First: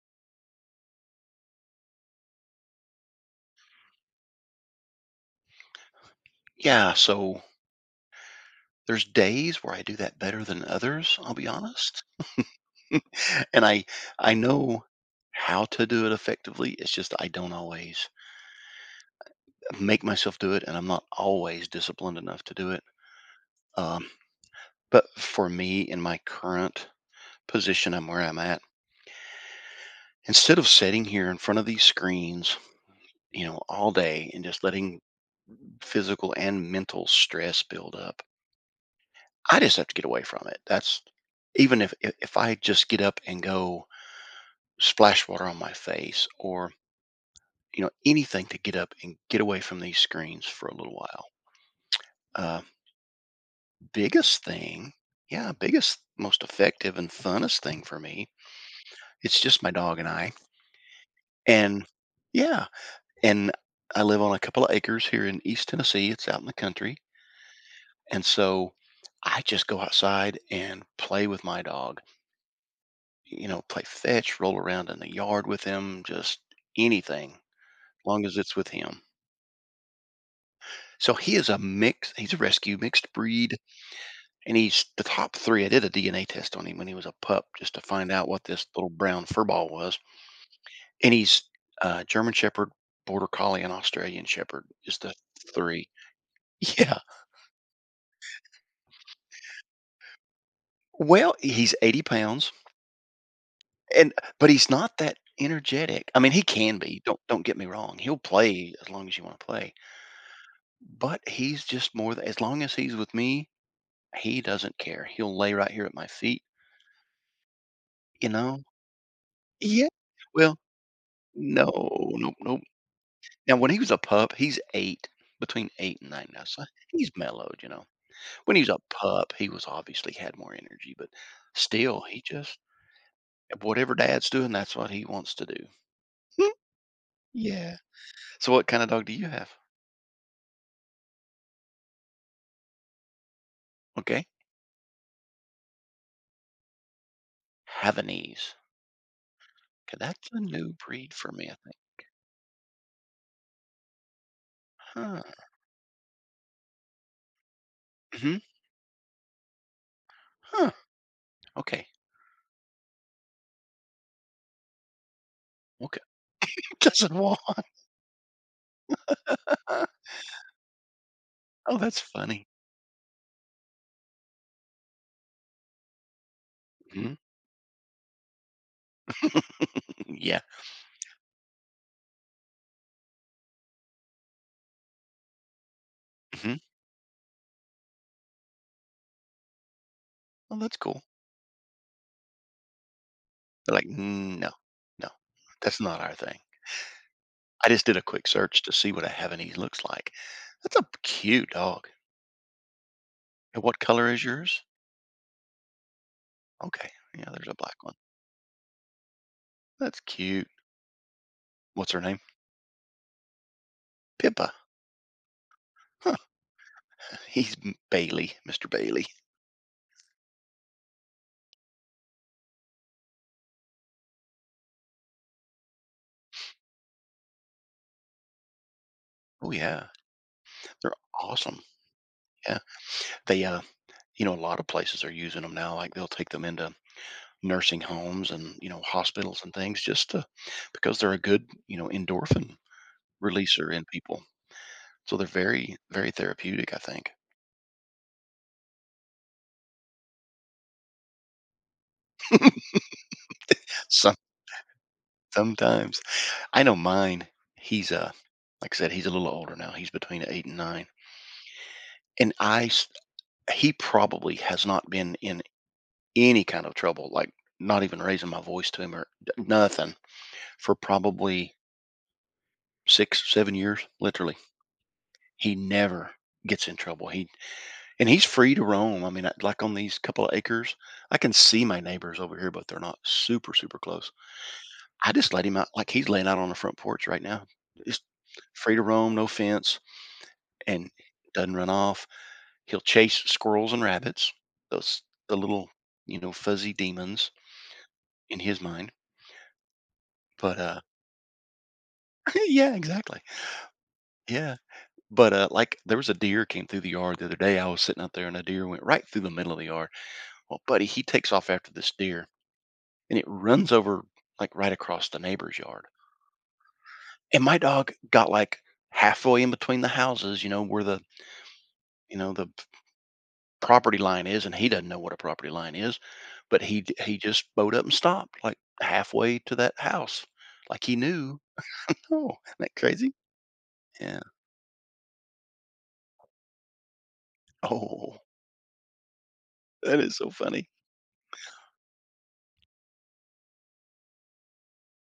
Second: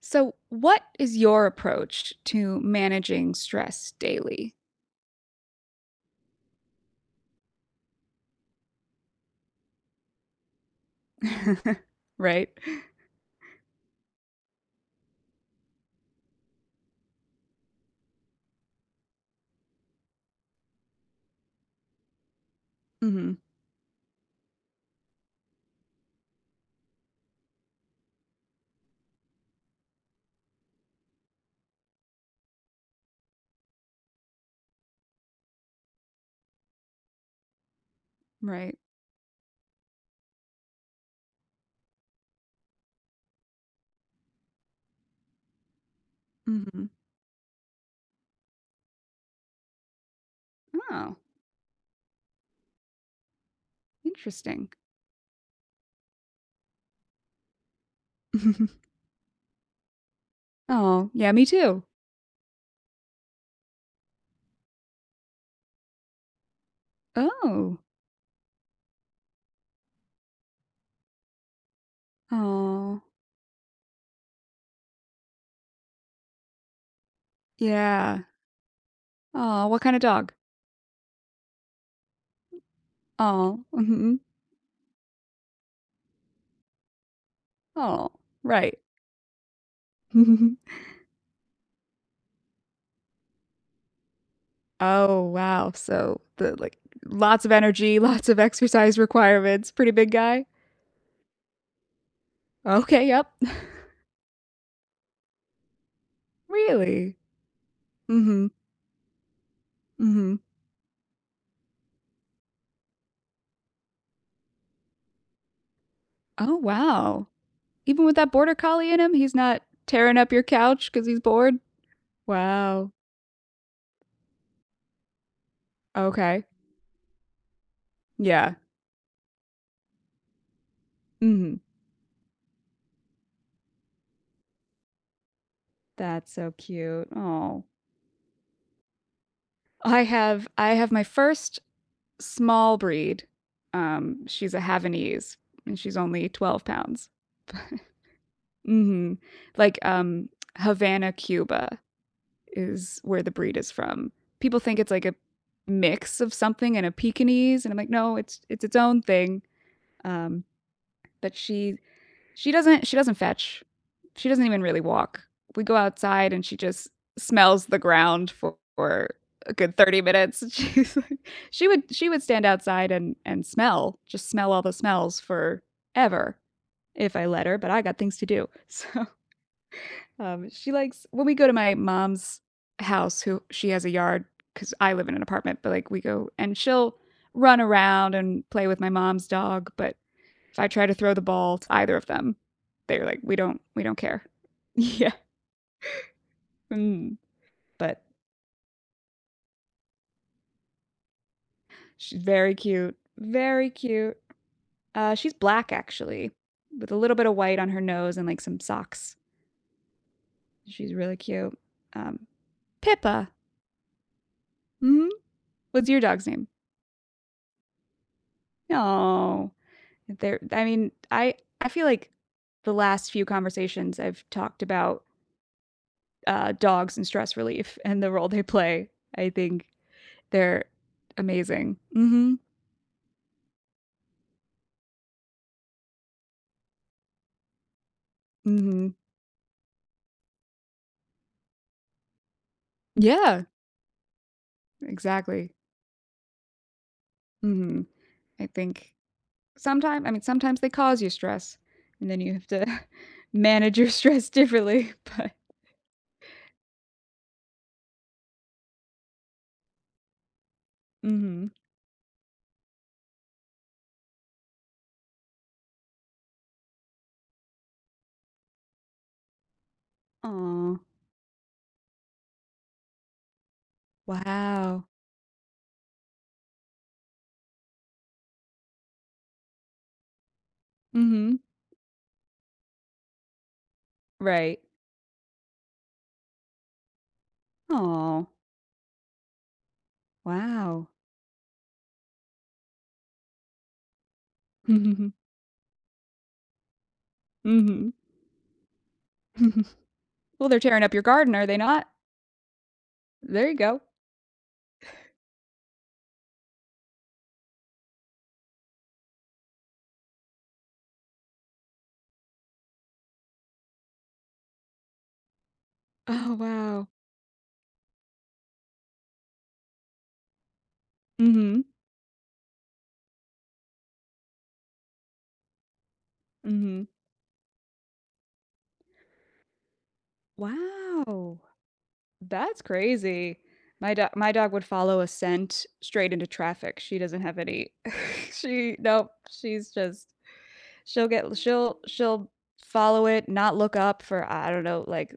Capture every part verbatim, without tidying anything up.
So, what is your approach to managing stress daily? Yeah, so there's days where I do that better than others, I'll be honest. Right? And I I know how to do it effectively. It's just I don't always make myself do it and I'm not always disciplined enough to do it. Mhm. Um, but for me in my current position I'm where I'm at, instead of sitting here in front of these screens, you know, all day and just letting physical and mental stress build up, Right. I just have to get away from it. That's even if if if I just get up and go splash water on my face or Mhm. you know anything to get up and get away from these screens for a little Oh, while. Uh, biggest interesting. thing yeah Biggest, most effective and funnest thing for me, it's just my dog and I. Oh, yeah, me too. And yeah, and I live on a couple of acres here in East Tennessee. It's out in the country, Oh. and so I just go outside and play with my dog, Oh. you know, play fetch, roll around in the yard with him, just anything, Yeah. long as it's with him. Oh, what kinda dog? So he is a mix. He's a rescue mixed breed, Oh. Mhm. and he's the top three. I did a D N A test on him when he was a pup just to Aw, find out what this right. little brown fur ball was. And he's uh, German Shepherd, Border Collie, and Australian Shepherd is the Oh, wow. three. So, the, like, Yeah. lots of energy, lots of exercise requirements, pretty big guy? Well, he's eighty pounds, Okay, yep. and but he's not that energetic. I mean, he can be. Really? Don't don't get me wrong. He'll Mhm. play as long as you want to play, Mhm. but he's just more. th- As long as he's with me, he doesn't care. He'll lay right here at my feet. Oh, wow. Even with You that border know. collie in him, he's not Yeah. tearing up your Well, couch because he's bored. no, nope, nope. Wow. Now, when he was a pup, he's eight, between eight and nine now, Okay. so he's mellowed, you know? Yeah. When he was a pup, he was obviously had more energy, but Hmm. still, he just, whatever dad's doing, that's what he wants to do. That's so cute. Oh, Yeah. So what kinda dog do you have? I have I have my first small breed. Um, Okay. She's a Havanese, and she's only twelve pounds. Havanese. Hmm. Like Okay, um, that's a new Havana, breed for me, I think. Cuba is where the breed is from. People think it's like a Huh. mix of something and a Pekingese, and I'm like, no, Mhm. it's it's its own thing. Um, Huh. but she Okay. She doesn't she doesn't fetch. She doesn't even really walk. We go Okay. outside and she just Doesn't wa smells the ground for, for a good thirty minutes. She's like, she Oh, would that's she would stand funny. outside and and smell, just smell all the smells forever if Mhm. I let her, but I got things to do. So, Yeah. um she likes when we go to my mom's house who she has a yard cuz I live in an apartment, but like we go and Mhm. she'll run around and play with my mom's dog, but if Well, I that's try to cool. throw the ball to either of them, they're like, we don't, They're we like, don't care. "Mm, no. No. Yeah. That's not our thing." Mm. I just did But a quick search to see what a Heavenese looks like. That's a cute dog. she's very cute. And Very what color cute. is yours? Uh, she's black actually, with Okay. a little bit Yeah, of there's a white on black her one. nose and like some socks. That's cute. She's really cute. What's her name? Um, Pippa. Pippa. Hmm. What's your Huh. dog's name? He's M- Bailey, Mister Bailey. No. There. I mean, I I feel like the last few conversations I've talked about uh, dogs and stress relief and the role they play. I Oh, think yeah. they're They're awesome. amazing. Hmm. Yeah. They, uh, you know, a lot of places are using them now. Like they'll take them into nursing homes and, you know, Mhm. hospitals and things, just to, because they're a good, you know, endorphin Yeah, releaser in people. So they're exactly. very, very therapeutic, I think. Mhm. I think sometimes. I mean, sometimes they cause you stress, and then you have to manage your Some, stress differently, but sometimes. I know mine. He's uh, like I said, he's a little older now. He's between eight and nine, Mhm. and I s- he probably has not been in any kind of trouble, like not even raising my voice to him or d- nothing for Oh. probably six, seven years. Literally, Wow. he never gets in trouble. He and he's free to roam. I mean, I- like on these couple of acres, I can Mhm. see my neighbors over here, but they're not super, super close. Right. I just let him out, like he's laying out on the front porch right now, just Oh. free to roam, no fence Wow. and doesn't run off. He'll chase squirrels and rabbits, those the little, you know, fuzzy demons Mhm. in his mind. Well, But they're uh tearing up your garden, are they not? yeah, exactly. There you go. Yeah. But uh like there was a deer came through the yard the other day. I was sitting out there and a deer went right through the middle of the yard. Well, buddy, he takes off after this deer and it runs over like right across the neighbor's yard. Oh, wow. And my dog got like halfway in between the houses, you know, where the Mhm. you know the property line is, and he doesn't know what a property line is, but he Mhm. d- he just bowed up and stopped like halfway to that house, like he knew. Wow. Oh, isn't That's that crazy? crazy. My dog Yeah. my dog would follow a scent straight into traffic. She doesn't have any Oh, she nope, she's that just is so funny. she'll get she'll she'll follow it, not look up for I don't know, like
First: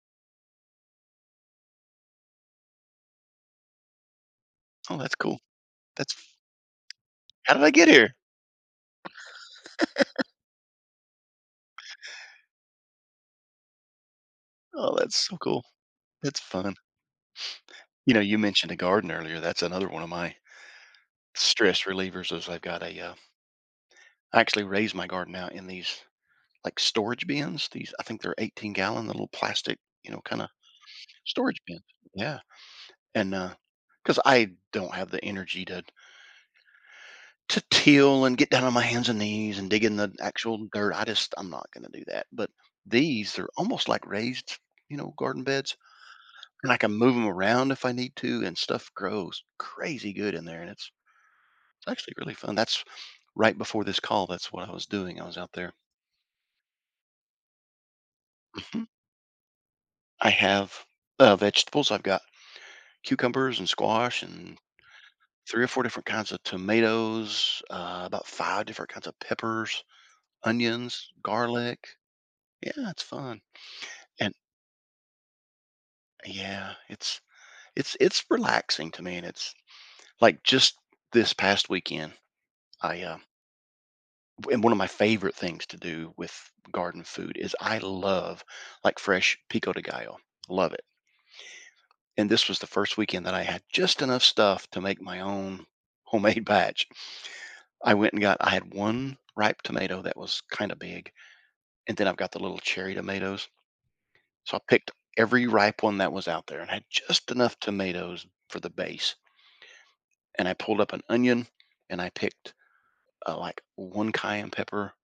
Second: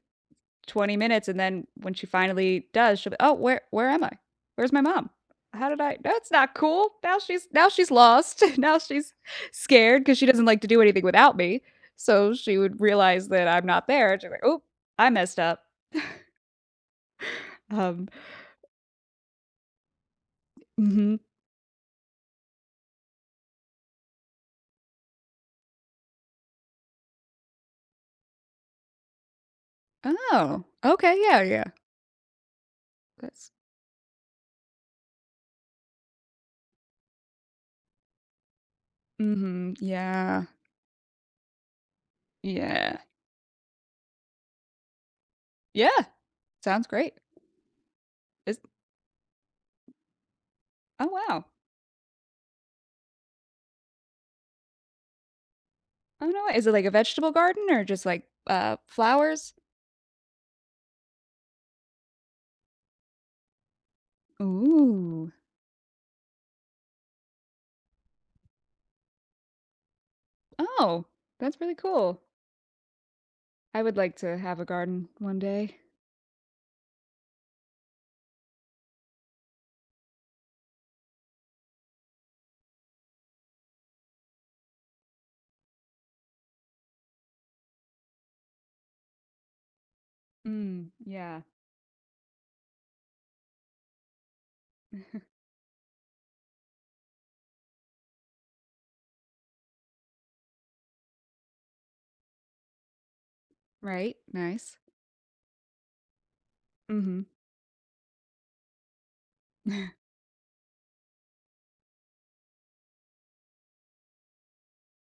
twenty minutes, and then when she finally does, she'll be, "Oh, where where am I? Where's my Oh, mom? that's cool. How did I That's, That's not cool. Now she's how did now I get she's here? lost. Now she's scared because she doesn't like to do anything without me. So she would realize that I'm not there. And she's like, "Oh, Oh, I that's so messed up." cool. That's fun. Um You know, you mentioned a garden earlier. That's another one of my mhm. stress relievers. Is I've got a uh, I actually raise my garden now in these like storage bins. These I think they're eighteen gallon, the little plastic, you know, kind of Oh, okay, yeah, storage yeah. bins. Yeah. And uh, That's 'cause because I don't have the energy to to till and get down on my hands and knees and mhm, dig in the yeah, actual dirt. I just, I'm not going to do that. But yeah, these, they're almost like raised, you know, garden beds, yeah, and I sounds can great. move them around if I need to, Is and stuff grows crazy good in there, and it's Oh, wow. actually really fun. That's right before this call. That's what I was doing. I was out there. Oh, no, is it like a vegetable garden or just like, uh, Mhm. flowers? I have uh, vegetables. I've got cucumbers and squash and Ooh, three or four different kinds of tomatoes, uh, about five different kinds of peppers, oh, onions, that's really garlic. cool. Yeah, it's fun. I would like And to have a garden one day. yeah, it's it's it's relaxing to me, and it's like just this past weekend, I uh and one of my favorite things to do with garden food is I love like fresh pico de gallo. Love it. Mm, yeah. And this was the first weekend that I had just enough stuff to make my own homemade batch. I went and got I had one ripe tomato that was kind of big, and then I've got the little cherry tomatoes. Right, So I nice. picked every ripe one that was out there and had Mhm. just enough tomatoes for the base. And I pulled up an onion and I picked uh, like one cayenne pepper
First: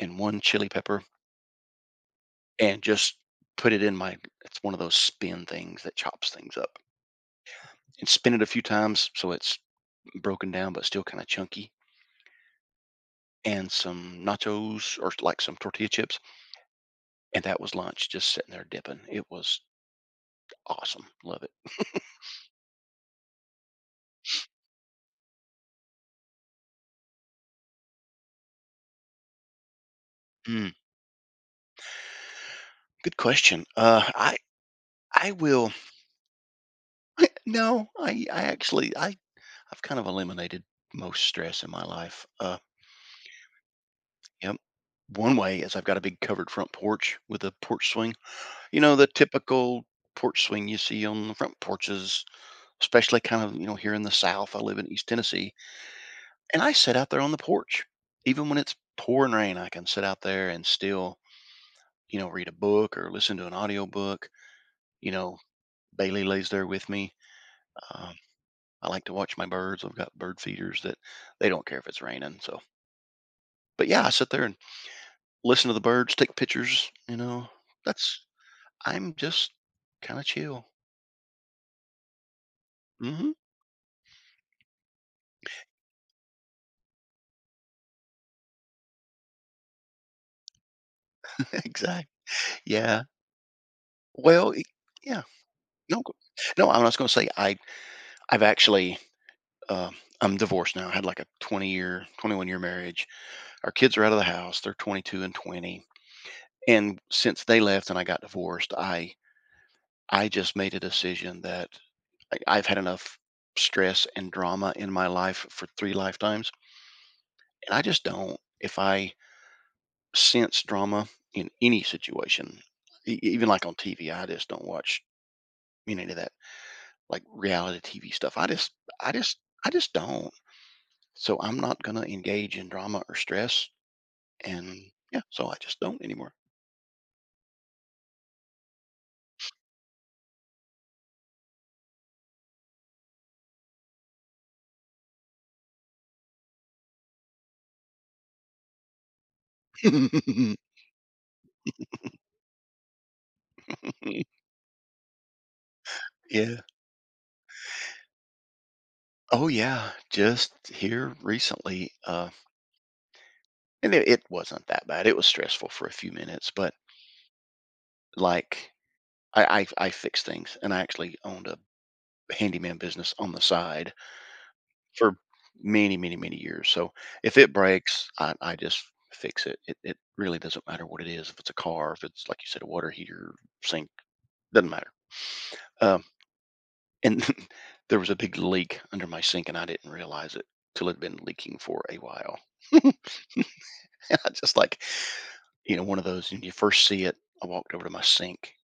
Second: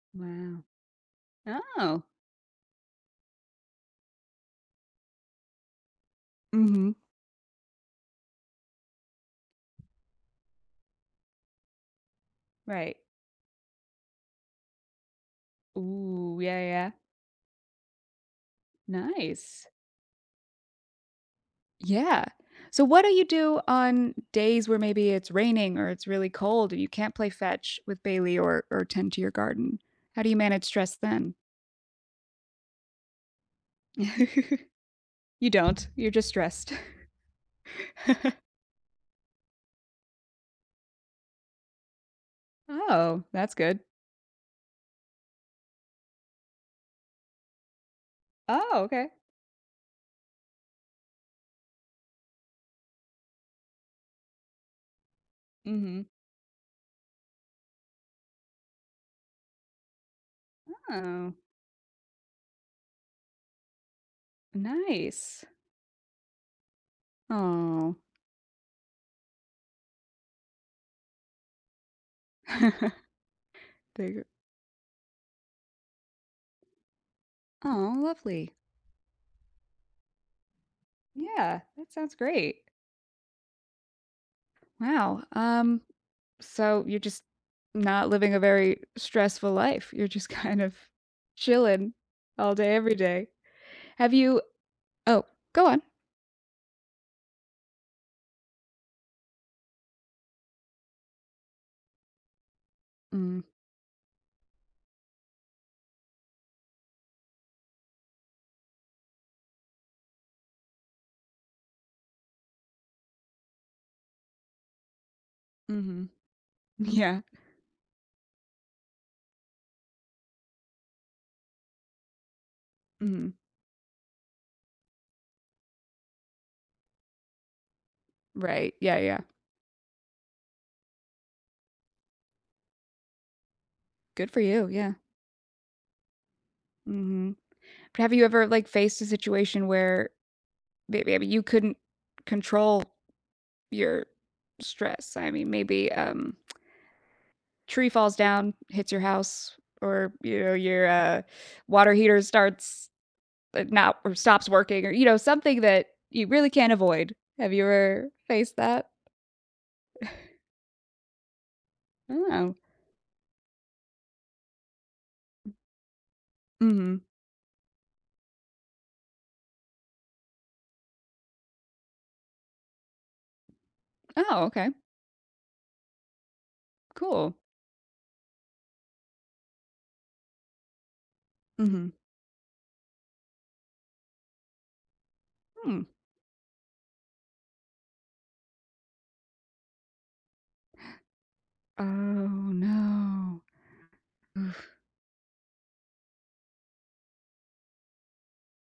and one Wow. chili pepper Oh, and just put it in my, it's one of those spin things that chops things up, mhm, and spin it a few times so it's broken down but still kind of chunky, right. and some nachos or like some tortilla chips. Ooh, yeah, yeah, And that was lunch, just sitting there dipping. It was nice. awesome. Love it. Yeah. So what do you do on days where maybe it's raining or it's really cold and you can't play fetch with Bailey or or tend to your garden? How do you manage Mm, stress then? good question. Uh, I, I You will. don't. You're just stressed. No, I I actually, I I've kind of eliminated most stress in my life. Uh, Oh, that's good. Yep. One way is I've got a big covered front porch with a porch swing. Oh, You know, the okay. typical porch swing you see on the front porches, especially kind of, you know, here in the South. I live in East Tennessee, Mhm. and I sit out there on the porch. Even when it's pouring rain, I can sit out there and still, Oh, you know, read a book or listen to an audio book. You know, nice. Bailey lays there with me. Oh. um, I like to watch my birds. I've got bird feeders that they don't care if it's raining. So, but yeah, There I you go. sit there and listen to the birds, take pictures. You know, Oh, that's, lovely. I'm just kind of chill. Yeah, that sounds great. Mm hmm Wow. Um, so you're just not living a very stressful life. You're just kind of chilling Exactly. all day, every Yeah. day. Have you? Well, y- yeah. Oh, go on. No, go- no. I was going to say I I've actually um I'm divorced now. I had like a twenty year, twenty-one year marriage. Mm, Our kids are out of the house. They're twenty-two and twenty. And since they left and I got divorced, I I just made a decision that, like, I've had enough stress and drama in my life for three hmm. lifetimes, Yeah. and I just don't. If I sense drama in any situation, e- e- Mm. even like on T V, I just don't watch any of that like reality T V stuff. I just, Right. Yeah. I Yeah. just, I just don't. So I'm not gonna engage in drama or stress, Good for you. and Yeah. yeah, so I just don't anymore. Hmm. But have you ever like faced a situation where may- maybe you couldn't control your stress? I mean, maybe um, tree falls down, hits your house, or you know, your uh, water heater starts it not or stops working or, you know, something that you really Yeah. can't avoid. Have you ever faced that? Oh yeah. Just here recently, uh, Oh. and it, it wasn't that bad. It was stressful for a few minutes, but Mhm. like I I I fixed things, and I actually owned a handyman business on the side Oh, okay. for many, many, many years. So Cool. if it breaks, I, I just fix it. it. It really doesn't matter what it is. If it's a Mhm. car, if it's like you said, a water heater, sink, doesn't matter. Hmm. Um, and there was a big leak under my sink, and I didn't realize it till it'd been leaking for a while. Oh, no. And I just Oof. like, you know, one of those. When you first see it, I walked over to my sink,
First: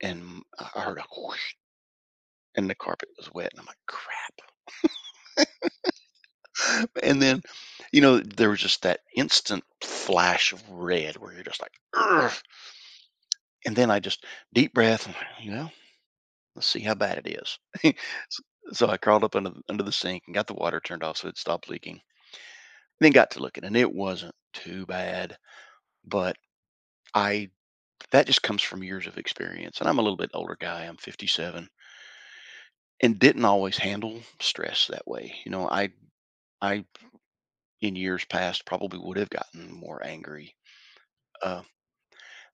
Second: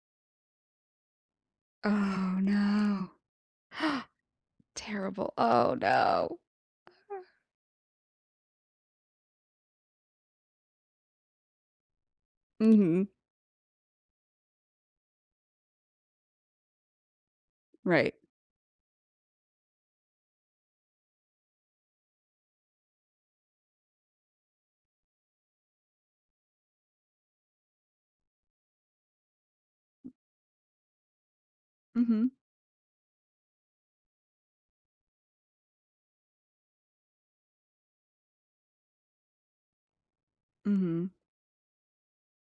and I I heard a whoosh, Oh, and the carpet no. was wet, and I'm like, crap. Terrible. Oh, no. And then, you know, there was just that instant flash of red where you're just like, ugh! Mhm. And then I just, deep breath, and, you know, let's see how bad it is. S- Right. so I crawled up under, the- under the sink and got the water turned off so it stopped leaking, then got to looking and it wasn't too bad. But I, that just comes from years of experience, and I'm a little bit older guy, I'm fifty-seven, Mhm. and didn't always handle stress that way. You know, i i in years past probably would have gotten more angry. Mhm. uh,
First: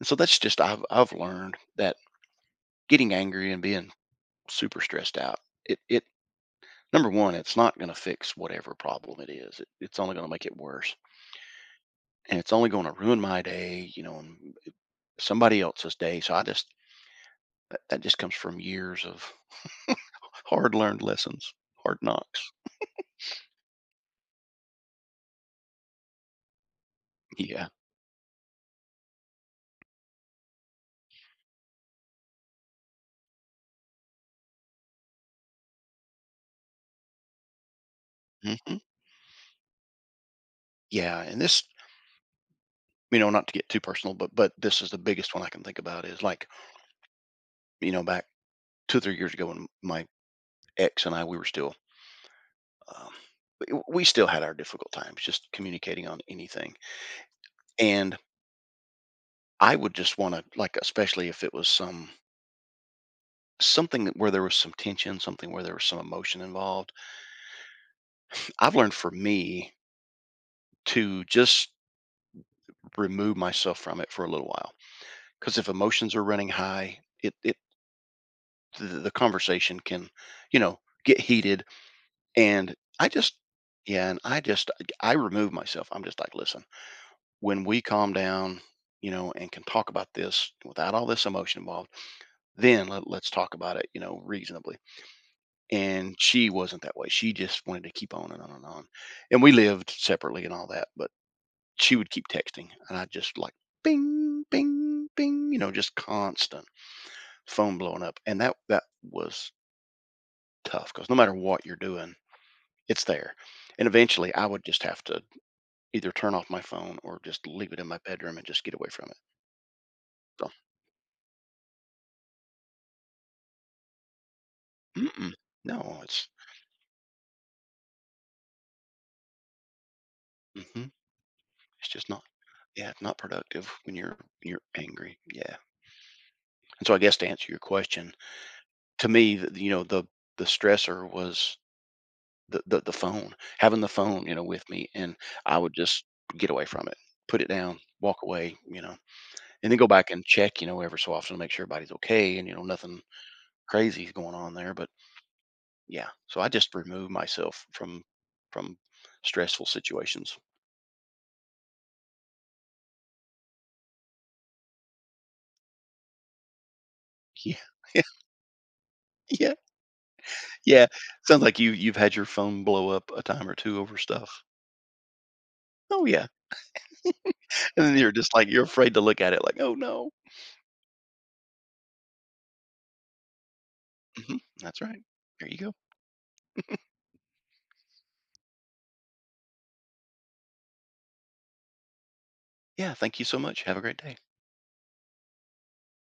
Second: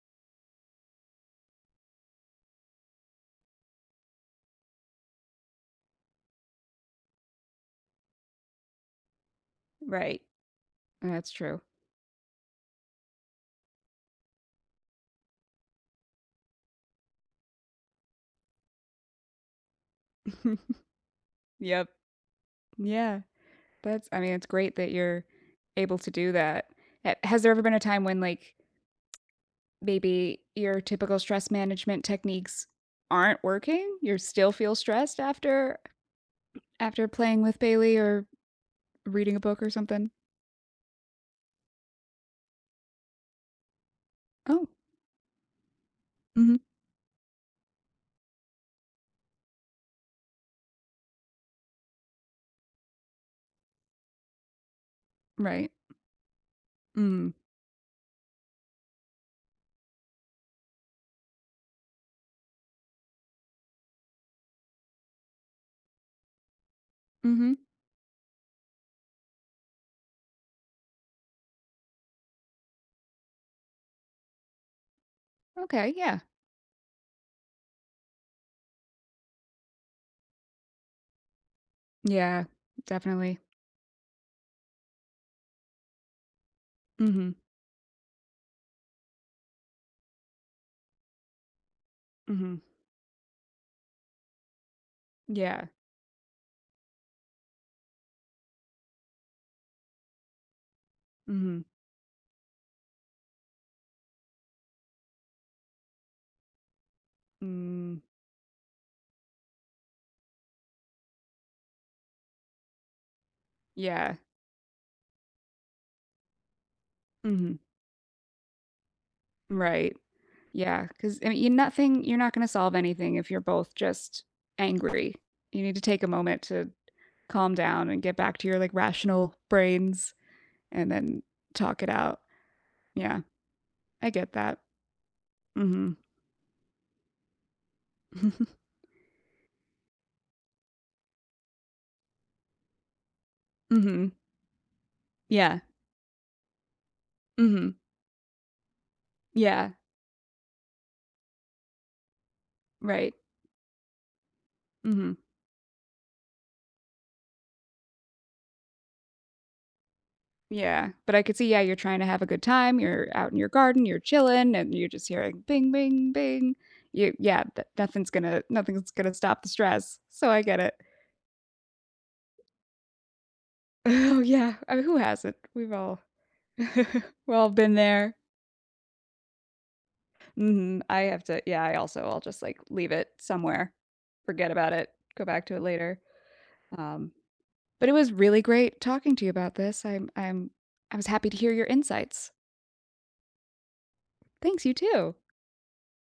And so that's just, I've I've learned that getting angry and being super stressed out, it it number one, it's not going to fix whatever problem it is. It, it's only Right. going to make it worse, That's true. and it's only going to ruin my day, you know, and somebody else's day. So I just, that, that just comes from years of hard learned lessons, Yep. hard knocks. Yeah. That's I mean, it's great that you're able to do that. Ha Has there ever Yeah, been a time when, like, maybe your typical stress management techniques aren't working? You still feel stressed after after playing with Bailey or hmm reading a book or something? yeah, and this, you know, not to get too personal, but but Oh, this is the biggest one I can think about is like, mhm. you know, back two or three years ago when my ex and I we were still, Um, w- we still had our difficult times just Right. communicating on anything. Mm. And I would just want to like, especially if it was some something that where there was some tension, something where there was some emotion involved. Mhm. I've learned for me to just remove myself from it for a little while, because if Okay, emotions yeah. are running high, it it the, the conversation can, you know, get heated. Yeah, And I just definitely. Yeah, and I just, I remove myself. I'm just like, listen, Mhm. when we calm down, you know, and can talk about this without all this emotion involved, Mhm. then let, let's talk about it, you know, reasonably. Yeah. And she wasn't that way. She just wanted to keep on and on and on. And we lived separately and all that, but Mhm. she would keep texting. And I just like, bing, bing, bing, you know, just constant phone Mm. blowing up. And that, that was tough because no matter what you're doing, it's there. And Yeah. eventually I would just have to either turn off my phone or just Mhm. leave it in my bedroom and just get away from it. Right. Yeah. Because I mean, you nothing you're not gonna solve anything if you're both just angry. Mm-mm. You need to No, take a it's moment to calm down and get back to your, like, rational brains, hmm and then talk it it's just out. not, yeah, it's not Yeah, productive when you're I get when that. you're angry. Yeah. Mhm. And so I guess to answer your question, Mhm. to me, the, you know, the the stressor was the, the the phone, having the phone, you know, with me, and I Yeah. would just get away from it, put it Mhm. down, walk away, you know, and Yeah, then go back and check, you know, every so often to make sure everybody's okay, and you know nothing right. crazy is going on there. But Mhm. yeah, so I just remove myself from from stressful situations. Yeah, but I could see, yeah, you're trying to have a good time, you're out in your garden, you're chilling, and you're just hearing bing, bing, bing. You yeah, Yeah, th yeah, Nothing's gonna nothing's gonna stop the yeah. stress, so I get it. Yeah, sounds like you you've had your phone blow up a time or two over Oh, stuff. yeah, I mean, who hasn't? We've all Oh, yeah, we've all been and then you're there. just like you're afraid to look at it like, "Oh, no." Mhm, I have to yeah, I also I'll just, like, leave it somewhere, Mhm, forget about that's it, right. go back There to you it go. later, um but it was really great talking to you about this. I'm I'm I was happy to hear your insights. Yeah, thank you so much. Have a great day. Thanks, you too.